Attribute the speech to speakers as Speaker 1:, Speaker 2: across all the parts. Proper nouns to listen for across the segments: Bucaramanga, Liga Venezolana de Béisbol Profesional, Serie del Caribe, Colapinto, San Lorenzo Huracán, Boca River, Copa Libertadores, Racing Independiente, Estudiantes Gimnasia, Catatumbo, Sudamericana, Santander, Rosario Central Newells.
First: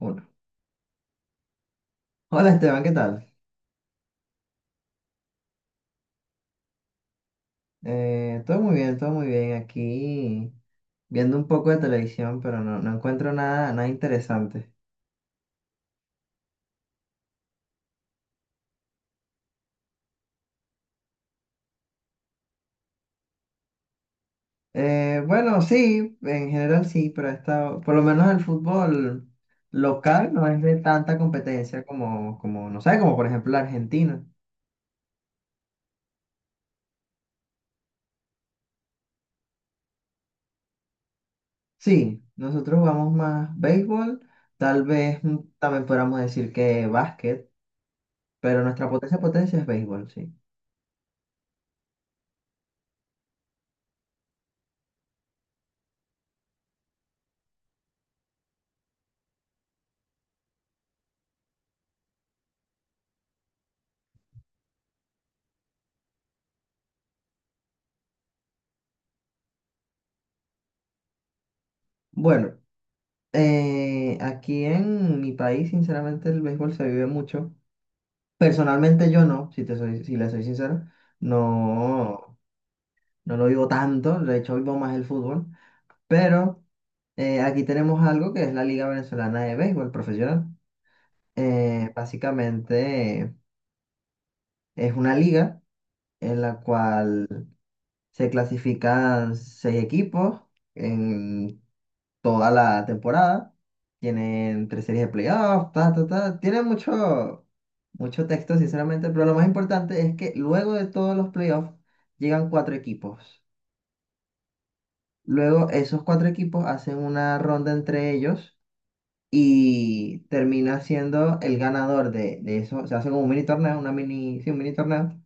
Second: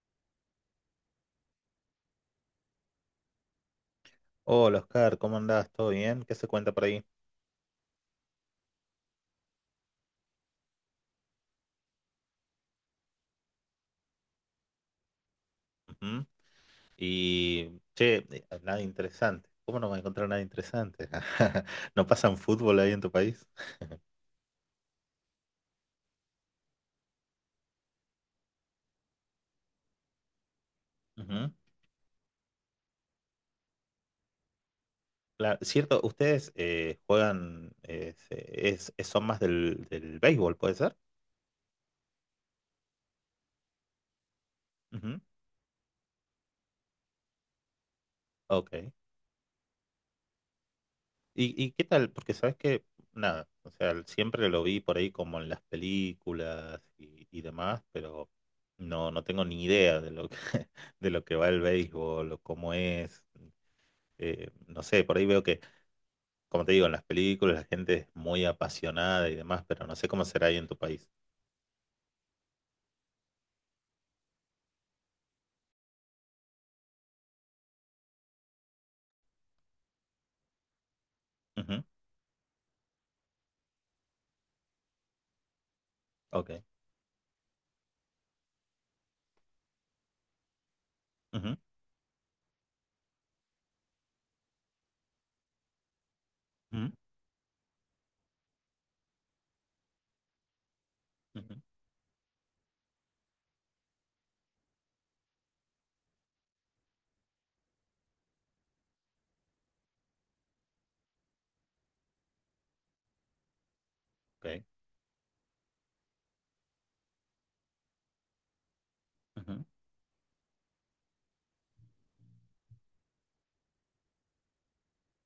Speaker 1: Uno. Hola Esteban, ¿qué tal?
Speaker 2: Hola Oscar, ¿cómo andás? ¿Todo bien? ¿Qué se cuenta por ahí?
Speaker 1: Todo muy bien, todo muy bien. Aquí viendo un poco de televisión, pero no encuentro nada interesante.
Speaker 2: Ujú. Y, che, nada interesante. ¿Cómo no voy a encontrar nada interesante? ¿No pasan fútbol ahí en tu país?
Speaker 1: Bueno, sí, en general sí, pero está, por lo menos el fútbol local no es de tanta
Speaker 2: Ujú.
Speaker 1: competencia como, no sé, como por ejemplo la Argentina.
Speaker 2: Claro, cierto, ustedes juegan, son más del béisbol, ¿puede ser?
Speaker 1: Sí, nosotros jugamos más béisbol, tal
Speaker 2: Ujú.
Speaker 1: vez también podríamos decir que básquet, pero
Speaker 2: Ok.
Speaker 1: nuestra potencia es béisbol, sí.
Speaker 2: Y qué tal? Porque sabes que, nada, o sea, siempre lo vi por ahí como en las películas y demás, pero no tengo ni idea de lo que, de lo que va el béisbol o cómo es. No sé, por ahí veo que, como te digo, en las películas la gente es muy apasionada y demás, pero no sé cómo será ahí en tu país.
Speaker 1: Bueno. Aquí en mi país, sinceramente, el béisbol se vive mucho. Personalmente yo no, si le soy sincero,
Speaker 2: Ujú.
Speaker 1: no, no lo vivo tanto, de hecho vivo más el fútbol,
Speaker 2: Ok.
Speaker 1: pero aquí tenemos algo que es la Liga Venezolana de Béisbol Profesional.
Speaker 2: Ujú,
Speaker 1: Básicamente, es una liga en la
Speaker 2: ujú,
Speaker 1: cual se clasifican seis equipos
Speaker 2: ujú,
Speaker 1: en toda la temporada. Tienen tres series de playoffs, ta, ta, ta. Tienen mucho, mucho texto, sinceramente, pero lo más importante es que luego de todos los playoffs llegan cuatro equipos.
Speaker 2: ok,
Speaker 1: Luego esos cuatro equipos hacen una ronda entre ellos
Speaker 2: ujú,
Speaker 1: y termina siendo el ganador de eso. Se hace como un mini torneo, una mini, sí, un mini torneo.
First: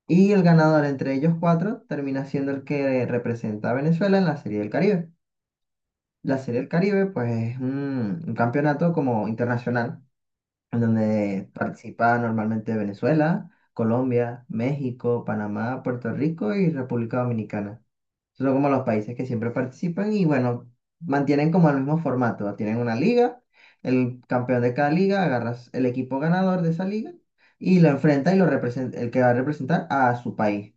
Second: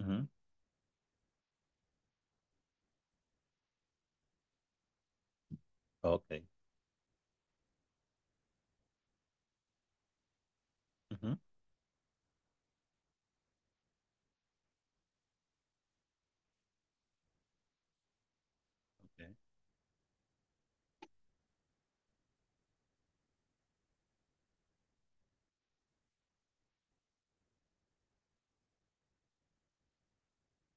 Speaker 2: ujú,
Speaker 1: Y el ganador entre ellos cuatro termina siendo el que representa a Venezuela en la Serie del Caribe.
Speaker 2: ok,
Speaker 1: La Serie del Caribe, pues es un campeonato como internacional, en
Speaker 2: ujú,
Speaker 1: donde participa normalmente Venezuela, Colombia, México, Panamá, Puerto Rico y República Dominicana. Esos son como los países
Speaker 2: ok.
Speaker 1: que siempre participan y bueno, mantienen como el mismo formato. Tienen una liga, el campeón de cada liga agarras el equipo ganador de esa liga y lo enfrenta y lo representa, el que va a representar a su país.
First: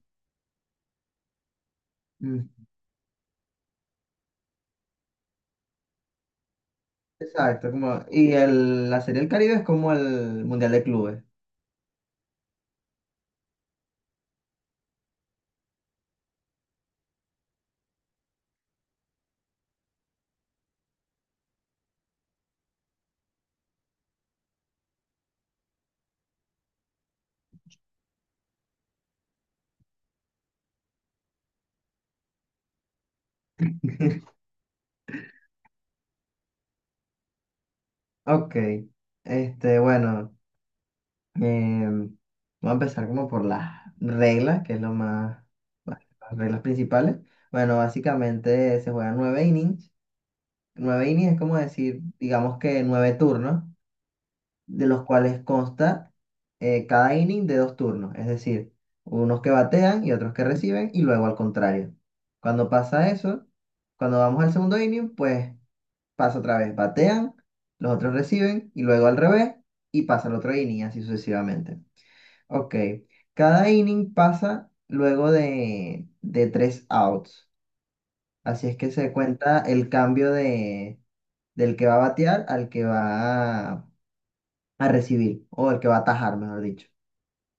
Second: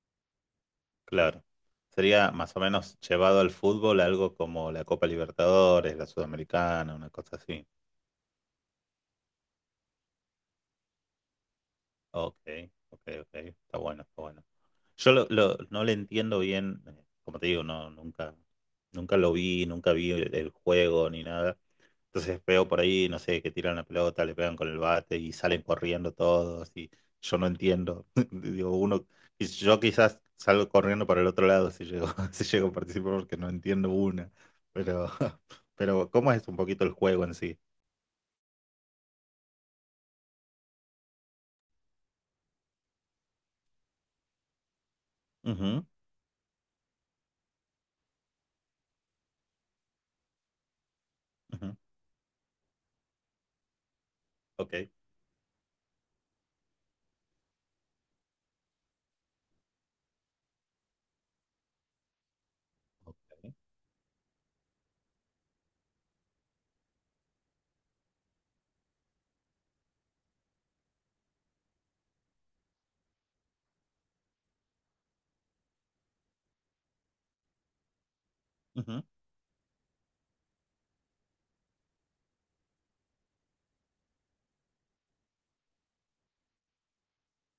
Speaker 2: Claro. Sería más
Speaker 1: Mm.
Speaker 2: o menos llevado al fútbol algo como la Copa Libertadores, la Sudamericana, una cosa así.
Speaker 1: Exacto, como, y la Serie del Caribe es como el Mundial de Clubes.
Speaker 2: Ok, ok, ok. Está bueno, está bueno. Yo no le entiendo bien, como te digo, no, nunca lo vi, nunca vi el juego ni nada. Entonces veo por ahí, no sé, que tiran la pelota, le pegan con el bate y salen corriendo todos y yo no entiendo. Digo, uno, y yo quizás salgo corriendo para el otro lado si llego, si llego a participar porque no entiendo una. Pero, pero ¿cómo es un poquito el juego en sí?
Speaker 1: Ok, este, bueno, em, voy a empezar como por las reglas, que es lo más,
Speaker 2: Ujú,
Speaker 1: bueno, las reglas principales. Bueno, básicamente se juegan nueve innings. Nueve innings es como
Speaker 2: ujú,
Speaker 1: decir, digamos que nueve turnos,
Speaker 2: ok,
Speaker 1: de los cuales consta cada inning de dos turnos, es decir, unos que batean y otros que reciben, y luego al contrario. Cuando pasa
Speaker 2: ok,
Speaker 1: eso, cuando vamos al segundo inning, pues pasa otra vez, batean, los otros reciben y luego al revés y pasa el otro inning, así sucesivamente. Ok, cada inning pasa luego de tres outs, así es que
Speaker 2: ujú,
Speaker 1: se cuenta el cambio del que va a batear al que va a recibir o el que va a atajar, mejor dicho.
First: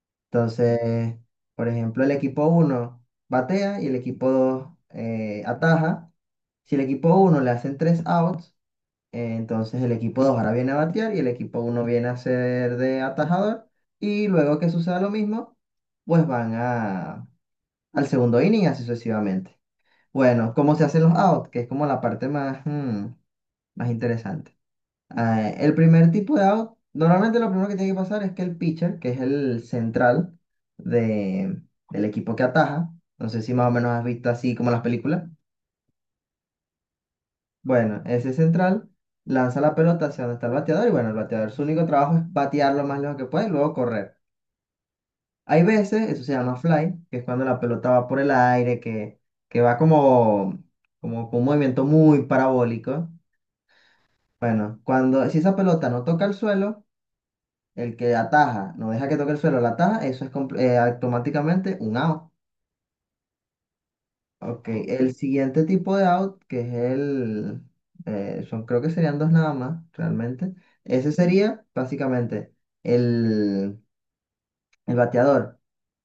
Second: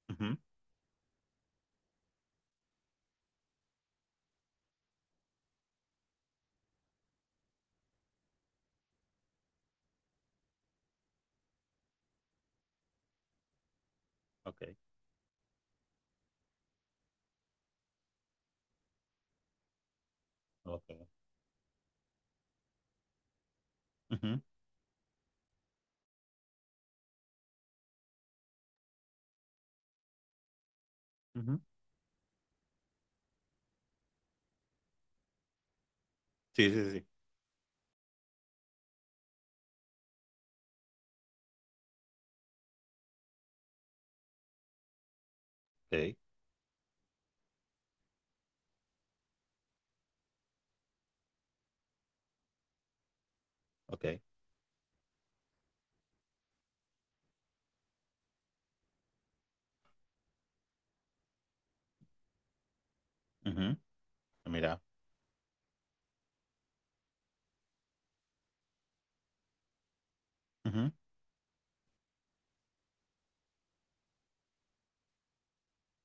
Speaker 2: ujú,
Speaker 1: Entonces, por ejemplo, el equipo uno batea y el equipo 2 ataja. Si el equipo uno le hacen tres outs, entonces el equipo 2 ahora viene a batear y el equipo uno viene a ser de atajador. Y luego
Speaker 2: ok,
Speaker 1: que suceda lo mismo, pues van al segundo inning y así sucesivamente. Bueno, ¿cómo se
Speaker 2: ok,
Speaker 1: hacen los outs? Que es como la parte más, más
Speaker 2: ujú,
Speaker 1: interesante. El primer tipo de out, normalmente lo primero que tiene que pasar es que el pitcher, que es el central
Speaker 2: ujú.
Speaker 1: de, del equipo que ataja, no sé si más o menos has visto así como las películas.
Speaker 2: Sí, sí, sí.
Speaker 1: Bueno, ese central lanza la pelota hacia donde está el bateador y bueno, el bateador su único trabajo es batear lo más lejos que puede y luego correr. Hay veces,
Speaker 2: Ok,
Speaker 1: eso se llama fly, que es cuando la pelota va por el aire, que va como, como con un movimiento muy parabólico.
Speaker 2: ok.
Speaker 1: Bueno, cuando si esa pelota no toca el suelo, el que ataja, no deja que toque el suelo, la ataja, eso es automáticamente un out.
Speaker 2: Ujú.
Speaker 1: Ok,
Speaker 2: Mira.
Speaker 1: el siguiente tipo de out, que es son, creo que serían dos nada más, realmente.
Speaker 2: Ujú,
Speaker 1: Ese sería básicamente el, el bateador,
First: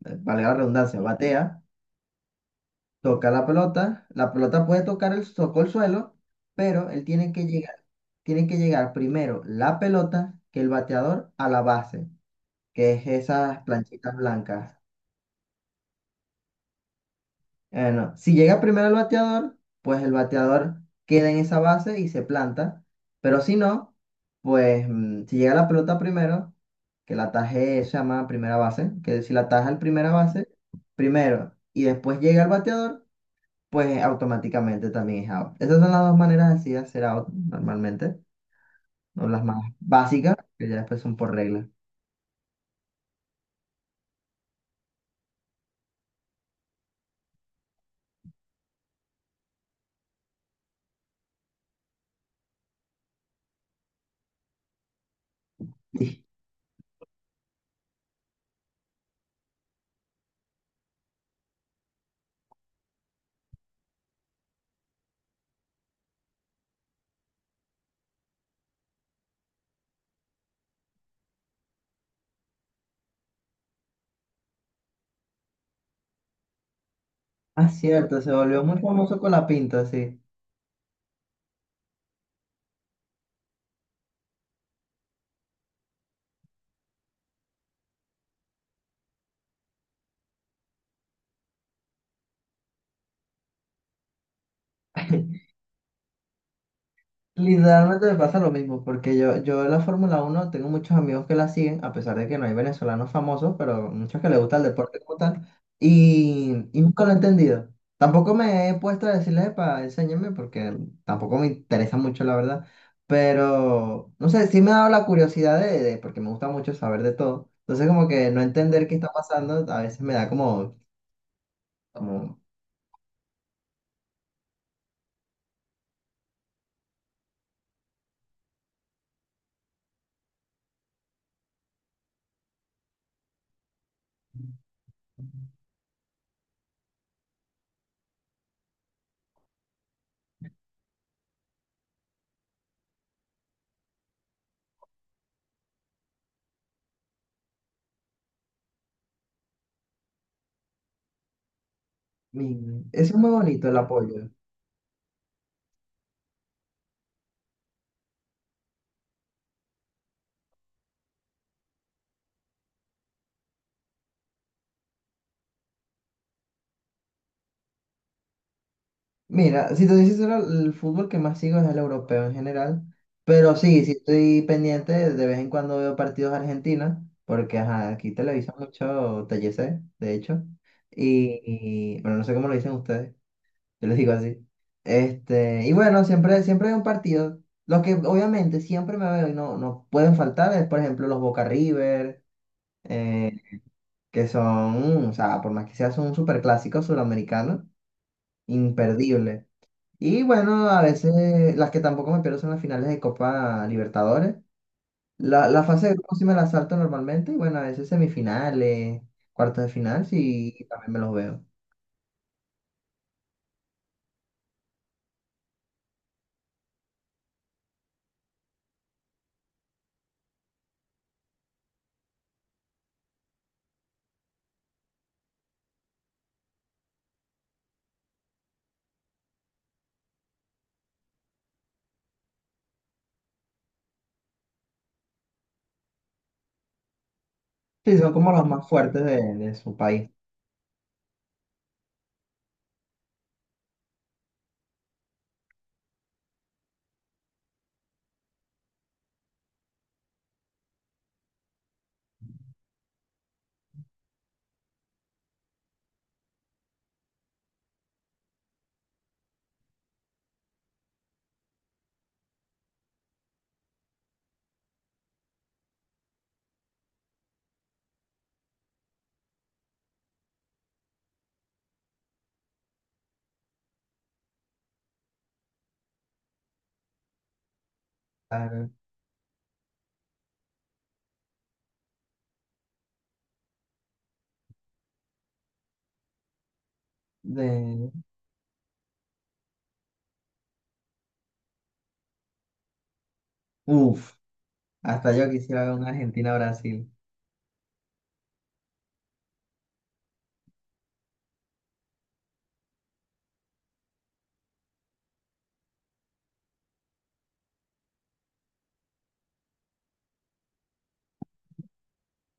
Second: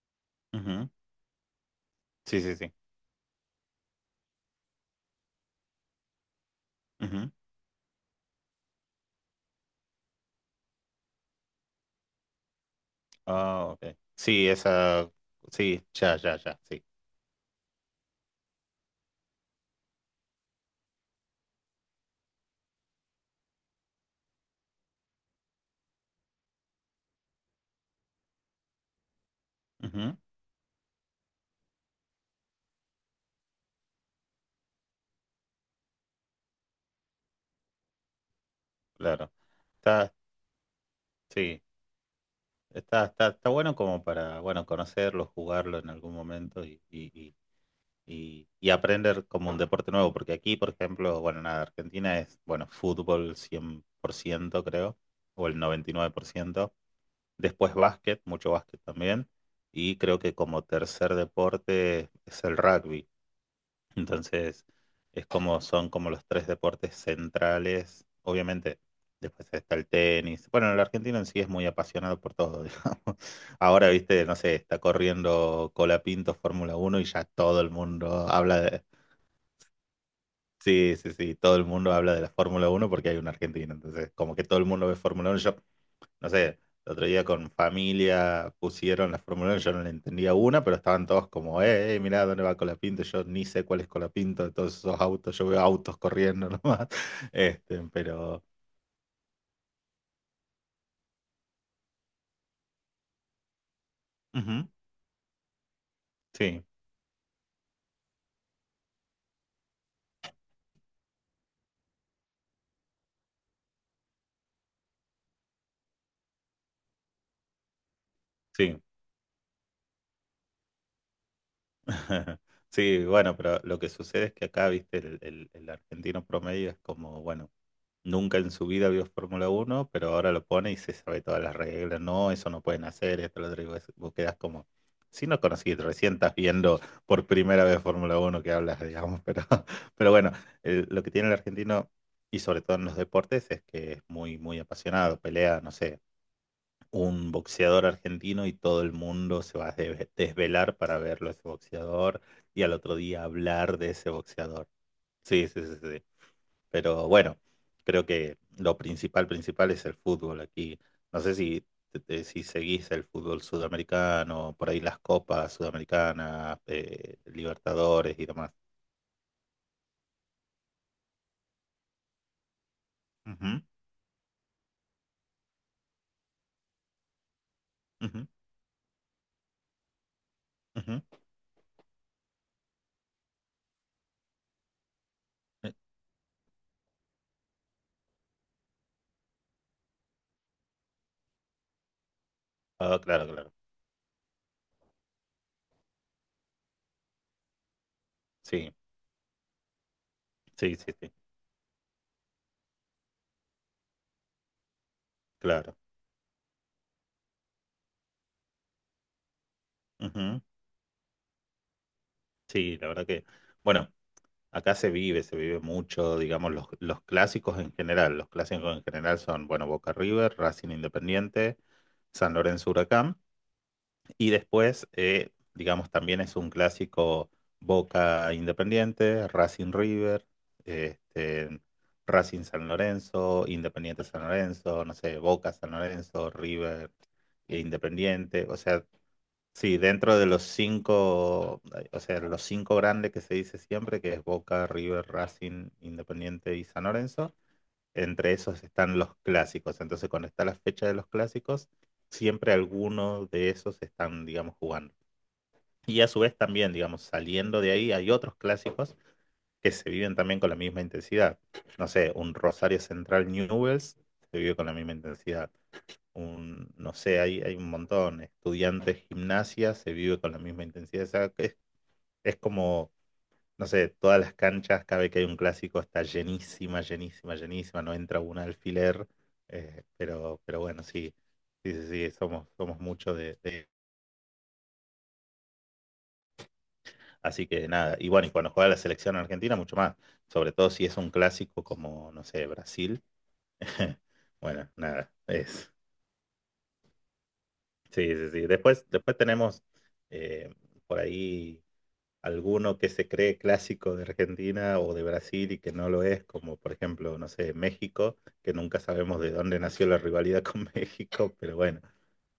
Speaker 1: valga la
Speaker 2: ujú.
Speaker 1: redundancia, batea,
Speaker 2: Sí, sí, sí.
Speaker 1: toca la pelota puede tocar tocó el suelo, pero él tiene que llegar primero la pelota que el bateador a la base, que es esas
Speaker 2: Ah, ok.
Speaker 1: planchitas
Speaker 2: Sí,
Speaker 1: blancas.
Speaker 2: esa, sí, ya, ya, ya, sí.
Speaker 1: No. Si llega primero el bateador, pues el bateador queda en esa base y se planta. Pero si no, pues si llega la pelota primero, que la ataje se llama primera base, que si la ataja el primera
Speaker 2: Ujú,
Speaker 1: base primero y después llega el bateador, pues automáticamente también es out. Esas son las dos maneras así de hacer out normalmente, o
Speaker 2: claro.
Speaker 1: las más
Speaker 2: Está,
Speaker 1: básicas, que ya después son por
Speaker 2: sí,
Speaker 1: regla.
Speaker 2: está, está, está bueno como para, bueno, conocerlo, jugarlo en algún momento y aprender como un deporte nuevo, porque aquí, por ejemplo, bueno, nada, Argentina es, bueno, fútbol 100% creo, o el noventa y nueve por ciento. Después básquet, mucho básquet también. Y creo que como tercer deporte es el rugby. Entonces, es como son como los tres deportes centrales. Obviamente, después está el tenis. Bueno, el argentino en sí es muy apasionado por todo, digamos. Ahora, viste, no sé, está corriendo Colapinto Fórmula Uno y ya todo
Speaker 1: Ah,
Speaker 2: el mundo
Speaker 1: cierto, se
Speaker 2: habla
Speaker 1: volvió muy
Speaker 2: de...
Speaker 1: famoso con la pinta, sí.
Speaker 2: Sí, sí, sí, todo el mundo habla de la Fórmula Uno porque hay un argentino. Entonces, como que todo el mundo ve Fórmula Uno. Yo no sé, el otro día con familia pusieron la Fórmula 1, yo no le entendía una, pero estaban todos como, mirá dónde va Colapinto, yo ni sé cuál es Colapinto de todos esos autos, yo veo autos corriendo nomás. Este,
Speaker 1: Literalmente me pasa
Speaker 2: pero,
Speaker 1: lo mismo, porque yo la Fórmula uno tengo muchos amigos que la siguen, a pesar de que no hay venezolanos famosos, pero muchos que les gusta el
Speaker 2: ujú,
Speaker 1: deporte como tal,
Speaker 2: sí,
Speaker 1: y nunca lo he entendido. Tampoco me he puesto a decirles, para enséñenme, porque tampoco me interesa mucho, la verdad, pero no sé, sí me ha dado la curiosidad de- porque me gusta mucho saber de todo. Entonces, como que no
Speaker 2: sí.
Speaker 1: entender qué está pasando, a veces me da como, como,
Speaker 2: Sí, bueno, pero lo que sucede es que acá, viste, el argentino promedio es como, bueno, nunca en su vida vio Fórmula uno pero ahora lo pone y se sabe todas las reglas. No, eso no pueden hacer, esto lo otro. Y vos quedás como, si no conociste recién estás viendo por primera vez Fórmula uno que hablas, digamos. Pero, pero bueno, lo que tiene el argentino, y sobre todo en los deportes, es que es muy, muy apasionado. Pelea, no sé, un boxeador argentino y todo el mundo se va a desvelar para verlo a ese boxeador y al
Speaker 1: mi-
Speaker 2: otro
Speaker 1: eso es
Speaker 2: día
Speaker 1: muy bonito el
Speaker 2: hablar de ese
Speaker 1: apoyo.
Speaker 2: boxeador. Sí, sí, sí, sí. Pero bueno, creo que lo principal, principal es el fútbol aquí. No sé si, si seguís el fútbol sudamericano, por ahí las copas sudamericanas, Libertadores y demás.
Speaker 1: Mira, si te dices el fútbol que más sigo es el europeo en general, pero
Speaker 2: Ujú,
Speaker 1: sí, sí estoy pendiente, de vez en cuando veo partidos argentinos, porque ajá, aquí
Speaker 2: ujú,
Speaker 1: televisa mucho TLC, de hecho,
Speaker 2: ujú.
Speaker 1: y, y, bueno, no sé cómo lo dicen ustedes, yo les digo así. Este, y
Speaker 2: Eh,
Speaker 1: bueno, siempre, siempre hay un partido, los que obviamente siempre me veo y no, no pueden faltar es, por ejemplo, los Boca River,
Speaker 2: Ah, claro,
Speaker 1: eh,
Speaker 2: claro.
Speaker 1: que son, o sea, por más que sea, son un superclásico suramericano,
Speaker 2: Sí,
Speaker 1: imperdible. Y bueno,
Speaker 2: sí,
Speaker 1: a
Speaker 2: sí, sí,
Speaker 1: veces las que tampoco me pierdo son las finales de Copa Libertadores. La
Speaker 2: claro.
Speaker 1: fase de grupos sí me la salto normalmente. Y bueno, a veces semifinales, cuartos de final,
Speaker 2: Ujú.
Speaker 1: sí, también me los veo.
Speaker 2: Sí, la verdad que, bueno, acá se vive mucho, digamos, los clásicos en general. Los clásicos en general son, bueno, Boca River, Racing Independiente, San Lorenzo Huracán. Y después, digamos, también es un clásico Boca Independiente, Racing River, este, Racing San Lorenzo, Independiente San Lorenzo, no sé, Boca San Lorenzo, River e
Speaker 1: Sí, son como
Speaker 2: Independiente.
Speaker 1: los
Speaker 2: O
Speaker 1: más
Speaker 2: sea,
Speaker 1: fuertes de su
Speaker 2: sí,
Speaker 1: país.
Speaker 2: dentro de los cinco, o sea, los cinco grandes que se dice siempre, que es Boca, River, Racing, Independiente y San Lorenzo, entre esos están los clásicos. Entonces, cuando está la fecha de los clásicos, siempre algunos de esos están, digamos, jugando. Y a su vez también, digamos, saliendo de ahí, hay otros clásicos que se viven también con la misma intensidad. No sé, un Rosario Central Newells se vive con la misma intensidad. Un, no sé, hay un montón. Estudiantes Gimnasia se vive con la misma intensidad. O sea, que es como, no sé, todas las canchas, cada vez que hay un clásico está llenísima, llenísima, llenísima. No entra un
Speaker 1: Ah,
Speaker 2: alfiler. Pero bueno, sí, sí, sí, sí, somos, somos mucho de, de. Así que
Speaker 1: de...
Speaker 2: nada, y bueno, y cuando juega la selección argentina, mucho más. Sobre todo si es un clásico como, no sé, Brasil.
Speaker 1: Uf,
Speaker 2: Bueno,
Speaker 1: hasta
Speaker 2: nada,
Speaker 1: yo quisiera
Speaker 2: es.
Speaker 1: ver una Argentina-Brasil.
Speaker 2: Sí, sí, sí. Después, después tenemos eh, por ahí alguno que se cree clásico de Argentina o de Brasil y que no lo es, como por ejemplo, no sé, México, que nunca sabemos de dónde nació la rivalidad con México, pero bueno.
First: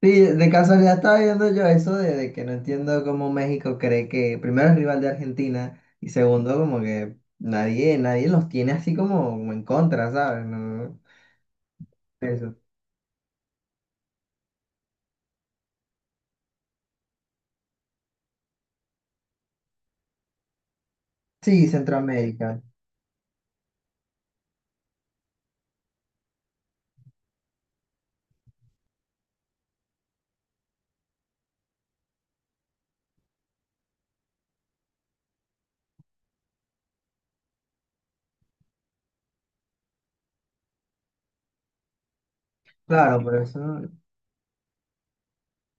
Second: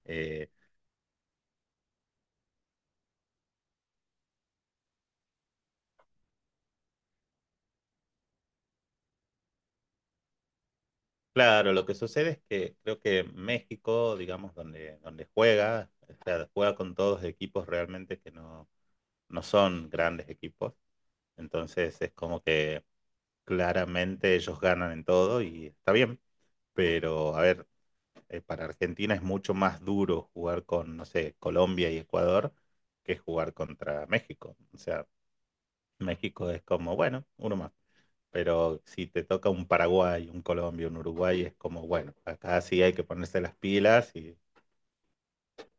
Speaker 1: Sí, de
Speaker 2: eh,
Speaker 1: casualidad estaba viendo yo eso de que no entiendo cómo México cree que primero es rival de Argentina y segundo como que nadie, nadie los tiene así como, como en contra, ¿sabes? No,
Speaker 2: claro, lo que sucede es
Speaker 1: eso.
Speaker 2: que creo que México, digamos, donde, donde juega, o sea, juega con todos equipos realmente que no, no son grandes equipos.
Speaker 1: Sí,
Speaker 2: Entonces es como
Speaker 1: Centroamérica.
Speaker 2: que claramente ellos ganan en todo y está bien. Pero, a ver, para Argentina es mucho más duro jugar con, no sé, Colombia y Ecuador que jugar contra México. O sea, México es como, bueno, uno más pero si te toca un Paraguay, un Colombia, un Uruguay, es como, bueno, acá sí hay que
Speaker 1: Claro,
Speaker 2: ponerse las pilas y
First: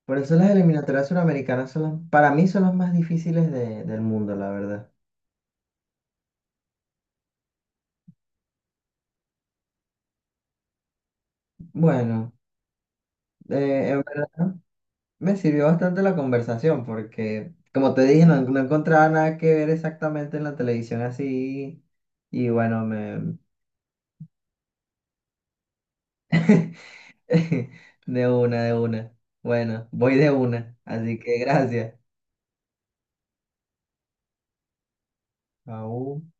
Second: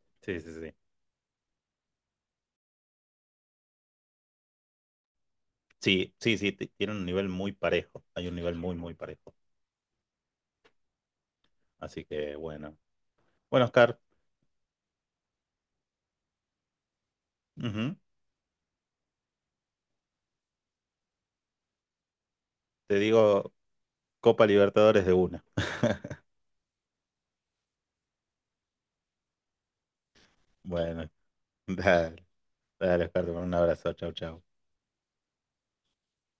Speaker 1: por eso
Speaker 2: sí,
Speaker 1: las
Speaker 2: sí, sí.
Speaker 1: eliminatorias suramericanas son las, para mí son las más difíciles de- del mundo, la verdad.
Speaker 2: Sí, sí, sí, tiene un nivel muy parejo, hay un nivel muy, muy parejo. Así
Speaker 1: Bueno,
Speaker 2: que bueno. Bueno, Oscar,
Speaker 1: en verdad me sirvió bastante la conversación porque, como
Speaker 2: ujú,
Speaker 1: te dije, no, no encontraba nada que ver exactamente en la televisión así. Y bueno,
Speaker 2: te
Speaker 1: me...
Speaker 2: digo Copa Libertadores de una.
Speaker 1: De una, de una. Bueno, voy de una,
Speaker 2: Bueno,
Speaker 1: así que gracias.
Speaker 2: dale, dale, Oscar, te mando un abrazo, chau, chau.
Speaker 1: Aún.